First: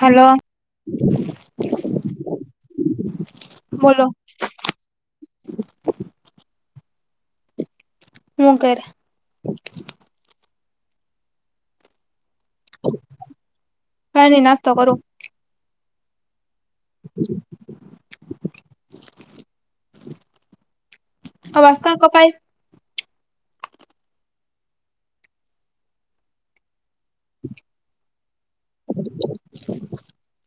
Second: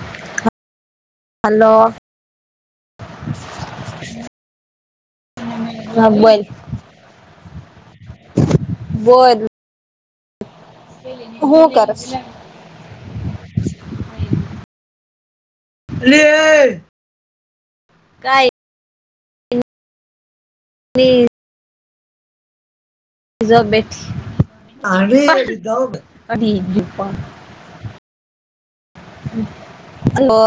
હાલો હા લો બોલો હા બોલ હુ કરે બોલ હુ કરે કાઈ ની નાસ્તો કરૂ [unintelligible] [inaudible] કાંઈ [inaudible] પ્લીઝ અવાજ કેમ કપાય [unintelligible] હઠીક ડી પણ હલો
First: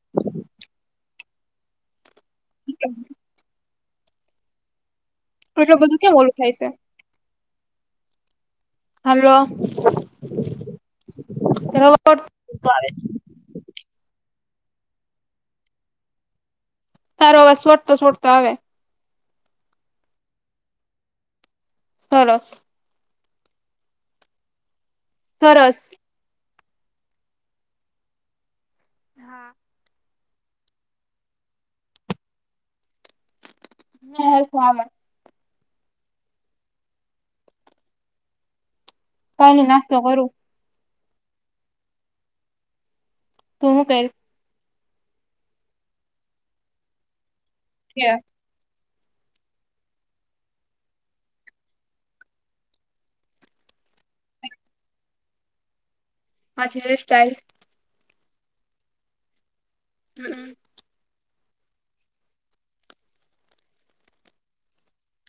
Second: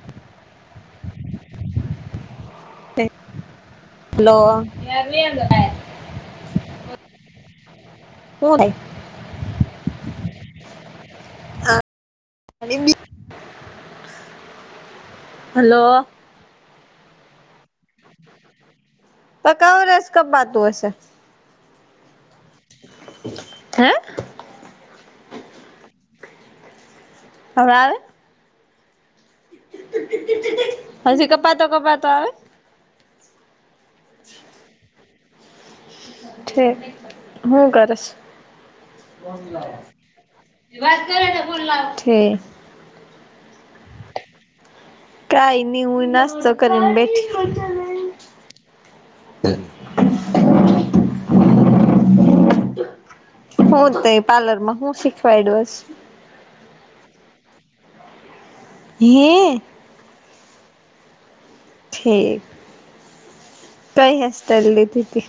[inaudible] [unintelligible] હલો [unintelligible] એટલું બધું કયા ઓલું થાય છે, હુ થાય હલો [unintelligible] થાય હલો તારો અવાજ સોટતો સોટતો આવે પકા વરસ કપાતું હશે હલો હે સરસ હવે આવે હા હજી કપાતો કપાતો આવે નહી હરખું આવે ઠે હુ કરસ [unintelligible] કઈ નઈ નાસ્તો કરું થે તું હુ પેર કાઈ ની હુ નાસ્તો કરીને બેઠી ક્યાં [inaudible] હું તે પાર્લર માં હું શીખવાયડું હસ પાછળ હેરસ્ટાઇલ હે હમ્મ ઠીક કઈ હેરસ્ટાઇલ લીધી તી?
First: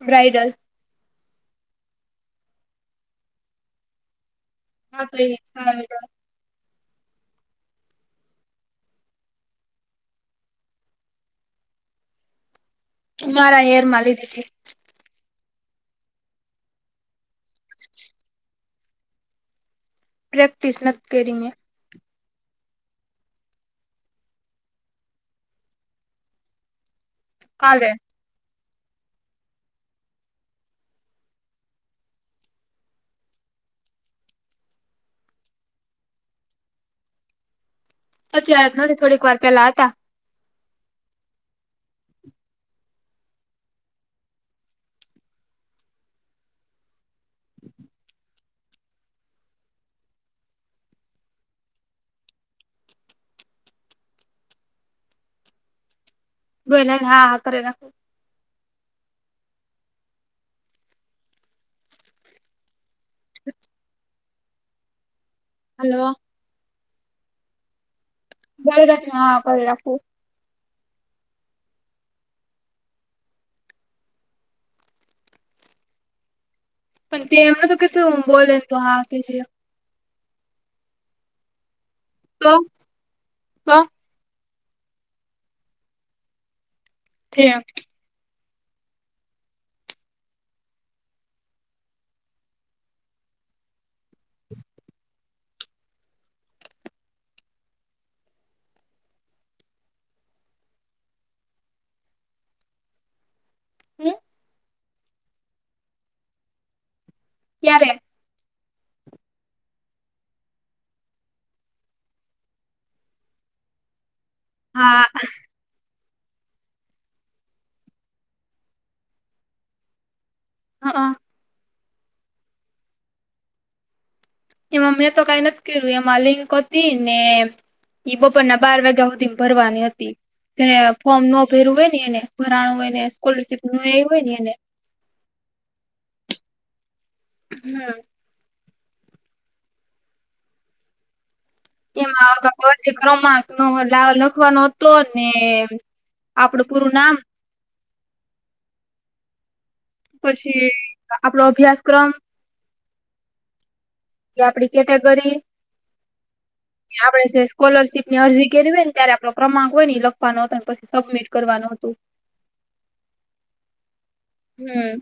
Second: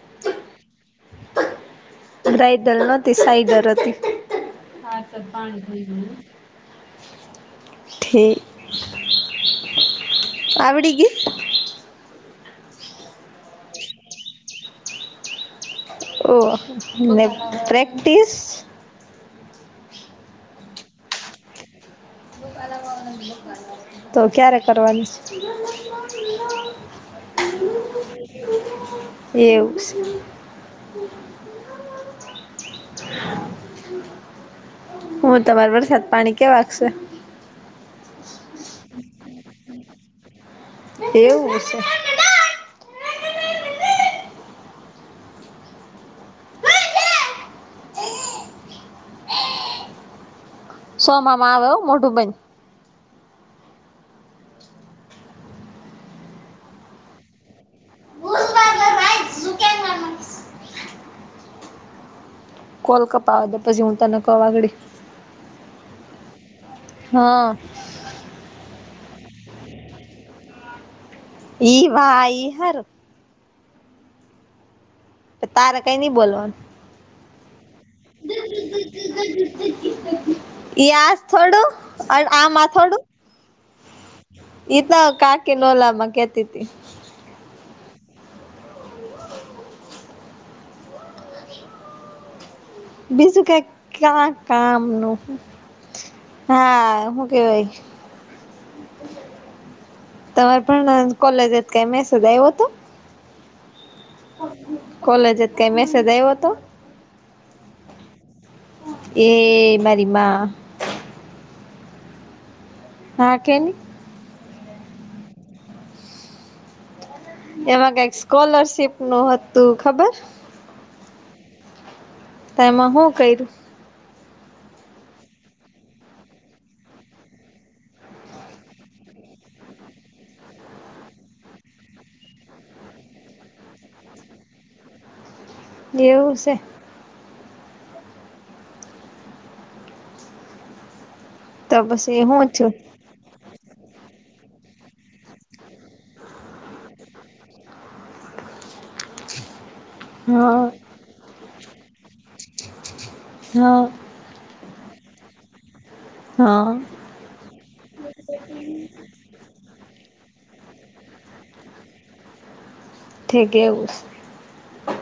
બ્રાઇડલ. બ્રઇડલ ન હતી સાઈડલ હતી. હા તો એ ઠીક આવડી ગઈ. મારા હેરમાં લીઘીતી. ઓ ને પ્રેક્ટિસ? પ્રેક્ટીસ નથી કયરી મે. કલાવાગના બકલવાના [inaudible] તો ક્યારે કરવાની છે. કાલે. એવું છે, હું તમારો વરસાદ પાણી કેવા શે? અત્યારેા જ નથી થોડીક વાર પેલા હતા. એવું છે. સોમાવામાંમાં આવે્યો મોટુંબન. બોય ના હા હા અરે રાખો. કોલ કપવા દ પ જીવુંતા ન કવાગડી. હલો. હા. [unintelligible] પર રાખું. એઈ એ ભાઈ સારું. તારા કઈ નઈ બોલવાનું. પણ તે એમને તો કેધું બોલે ને તો હા કે જે. તે ઈ આ થોડું તો આમાં થોડું. તો એ તો ન કાકી ના ઓલામાં કેતીતી. થ ઠીક. બીજું કહે ક્યા કામ નુ? હા શું કહેવાય? તમારે પણ કોલેજ થી કઈ મેસેજ આવ્યો હતો? હમ્મ કોલેજ માંથી જ કઈ મેસેજ આવ્યો હતો? ક્યારે? એ મારીમાં હા કે? હા. એમાં કઈક સ્કોલરશીપ નું હતું ખબર. હા. તમાં હું કર્યું. એમાં મેં તો કઈ નથી કર્યું એ મા લિક હતી ને ઈ બપોરના બાર વાગ્યા સુધી ભરવાની હતી. તેને ફોર્મ નો ભરું હોય એને ભરાણું હોય ને સ્કોલરશીપ નો એ હોય ને એને. એવું છે. હમ્મ તો એ પછી મા હું આપણી છું બર્થ ડેટ ક્રોમાંક નો લા લખવાનો હતો ને આપડું પૂરું નામ પછી હા આપડો અભ્યાસક્રમ હા કે આપડી કેટેગરી હા આપડે છે સ્કોલરશીપ ની અરજી કરવી હોય ને ત્યારે આપડો ક્રમાંક હોય ને ઈ લખવાનો હતો પછી સબમિટ કરવાનુ હતું. [unintelligible] ઠીક એવું છે. હમ.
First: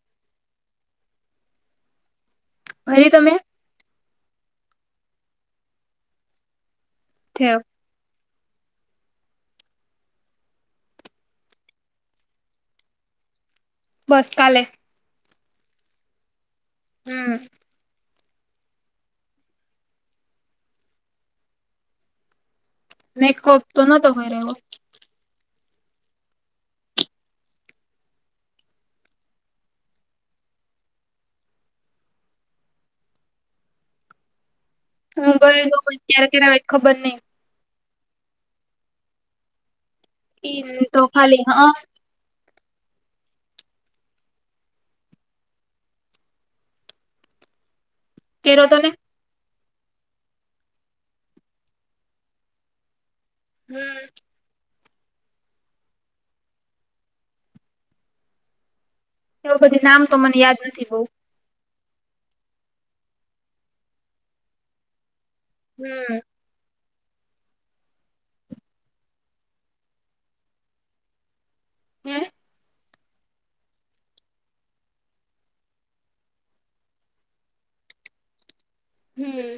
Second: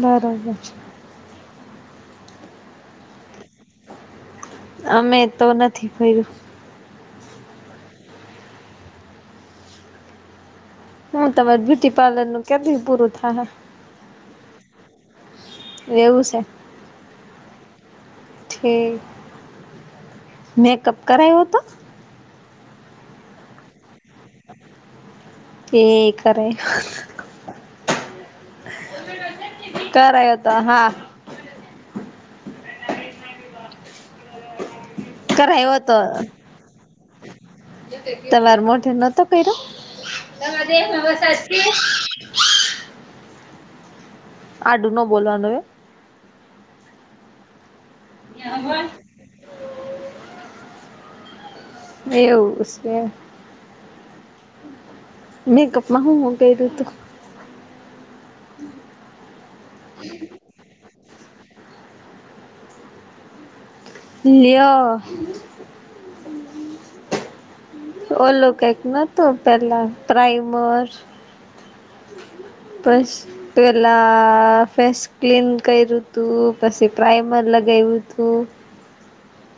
બરોબર. ભરી તમે? અમે તો નથી ભયરુ. ઠેક હું તમારે બ્યુટી પાર્લરનું કે દી પૂરું થાહે? બસ કાલે. એવું સે. હમ્મ. ઠીક. મેકઅપ કરાયવો તો? મેકઅપ તો નતો કયરો. ઠીક રે. કરાયવો તો હા. [unintelligible] હું ગઈ નો હોય ત્યારે કરાયવો હોય ત ખબર નઈ. તમારે મોઢે નતો કયરો? ઈ તો ખાલી હ [unintelligible] આડુ નો બોલવાનું હોય હો. કર્યો તો ને [unintelligible] એવું સ. હમ્મ. મેકઅપમાં હું હું કયરુ તું? એવા બધી નામ તો મને યાદ નથી બહુ. લ્યો હમ્મ [unintelligible] ઓલું કક નતું પેલા પ્રાઈમર, હે બસ પેલાં ફેસ ક્લીન કયરુ તું, પછી પ્રાઇમર લગાયવુ તું. હમ્મ.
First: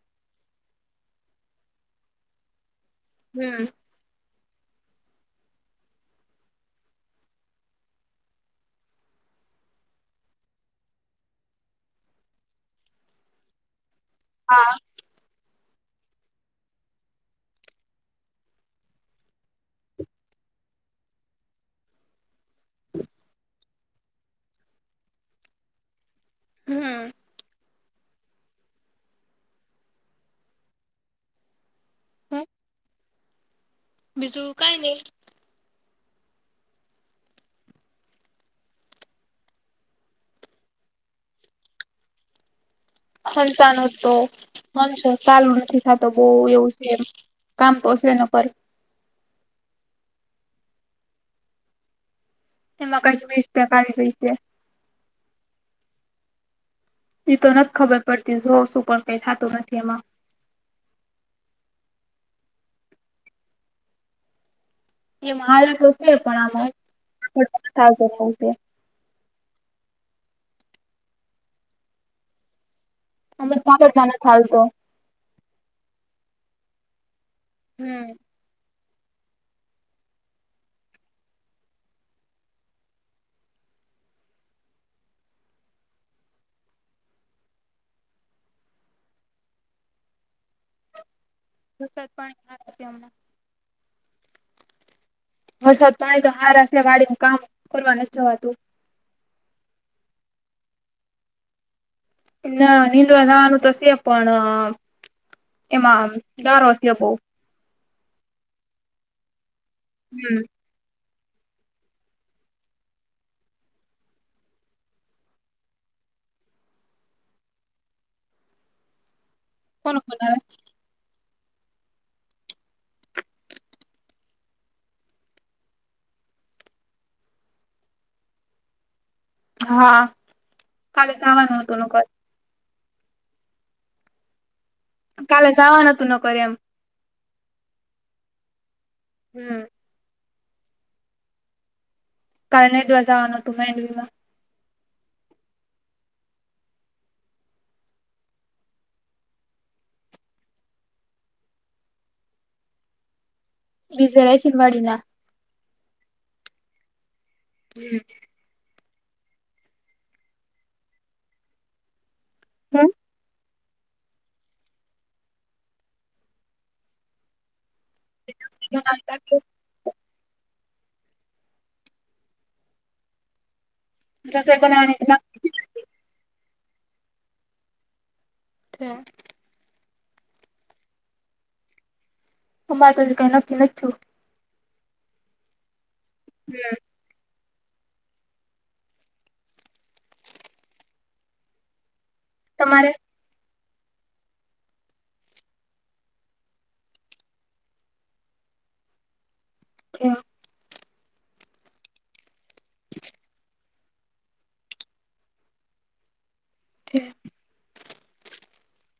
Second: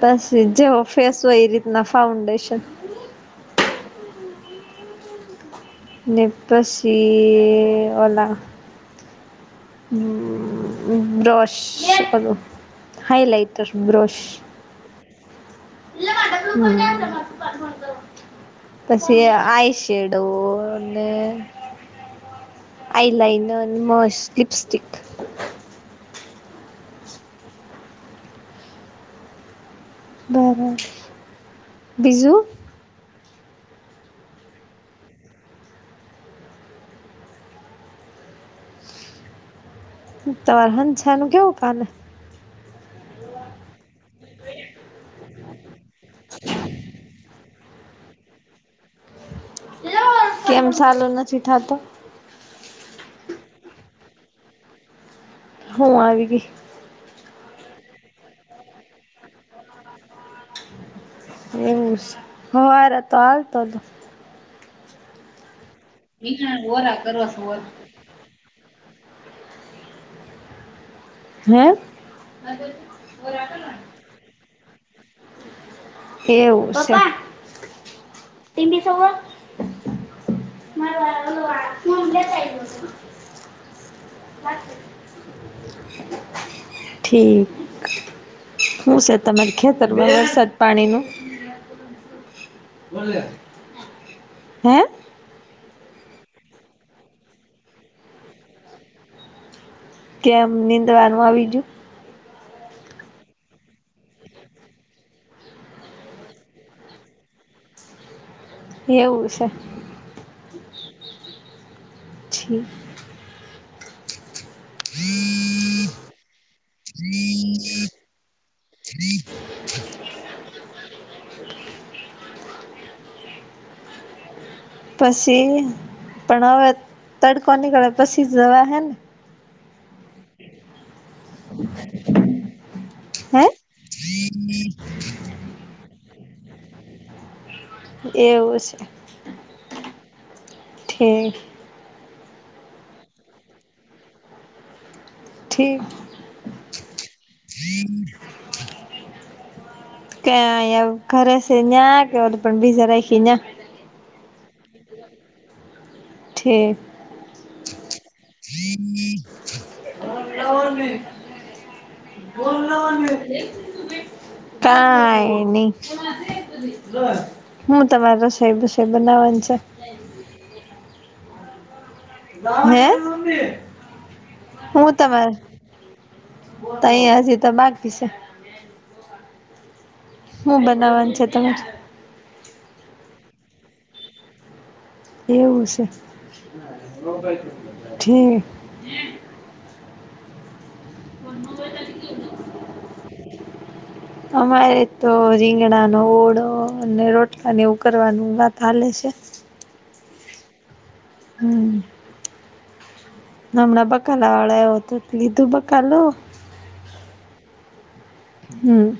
તસવીર જેવો ફેસ હોય એ રીતના ફાઉન્ડેશન હમ્મ ને પસી ઓલા બ્રશ ઓલો હાઈલાઈટર બ્રશ હા [unintelligible] પછી આઈ શેડો અને આઈલાઇનર ન મસ્ત લિપસ્ટિક હમ્મ. બીજું? મિશુ કા ગઈ. તર હંછાનું કેવું ભાને હંચાનું તો હનશો ચાલુ નથી થતો બહ એવું છે એમ કામ તોસે ના કરે કેમ સાલો નથી થાતો? એમાં કંઈક મિક્ટેક આવી ગઈ છે. હું આવી ગી એ તો નથી ખબર પડતી જો કઈ થતું નથી એમાં એવું શી હવારે તો હાલ તો તો, એમાં હાલ તો છે પણ એમાં [unintelligible] હે! [unintelligible] એવું શે. હમ. ટીવી શોમાં [unintelligible] ઠીક. શું છે તમારે ખેતર મા વરસાદ પાણી નું વરસાદ પાણી સારા થીયા હમણાં. હે વરસાદ પાણી તો હારા થીયા વાડીમા કામ કરવા નથી જવાતું કેમ નીંદવાનું આવીજું ના નીંદવા જાવાનું તો છે પણ એમાં ગારો છે બવ એવું છે. હમ્મ છી [inaudible] [inaudible] કોનો ફોન આવે? પછી પણ હવે તડકો નીકળે પછી જવાહે ને હા કાલે જવાનું હતું નોકર હે કાલે જાવાનુ હતુ નોકર એમ એવુ શે. હમ્મ ઠેક કાલ નેંદવા જાવાનું હતુ માંડવી માં ઠીક ક્યાં એ ઘરે છે ન્યાં કે [unintelligible] કે બીજે રાખી યા બીજે રાઈખી વાડી ન્યા ઠેક હમ્મ [unintelligible] ફોન હમ લાવી ને કાઈ નઈ. હુ તમારે રસોઈ બસોઈ બનાવાની છે. હે રસોઈ હુ તમા બનાવાની તય હજી તો બાકી છે. ઠે હુ બનવાન છે, તમે? અમારે તો હજી કઈ નક્કી નથી થીયું એવું છે, હમ ઠીક [inaudible] તમારે અમારે તો રીંગણાનો ઓળો અને રોટલા ને એવુ કરવાનું વાત હાલે છે. કેમ હમ્મ. હમણાં બકાલા વાળો આઈવો તો લીધું બકાલુ ઠેક હમ્મ.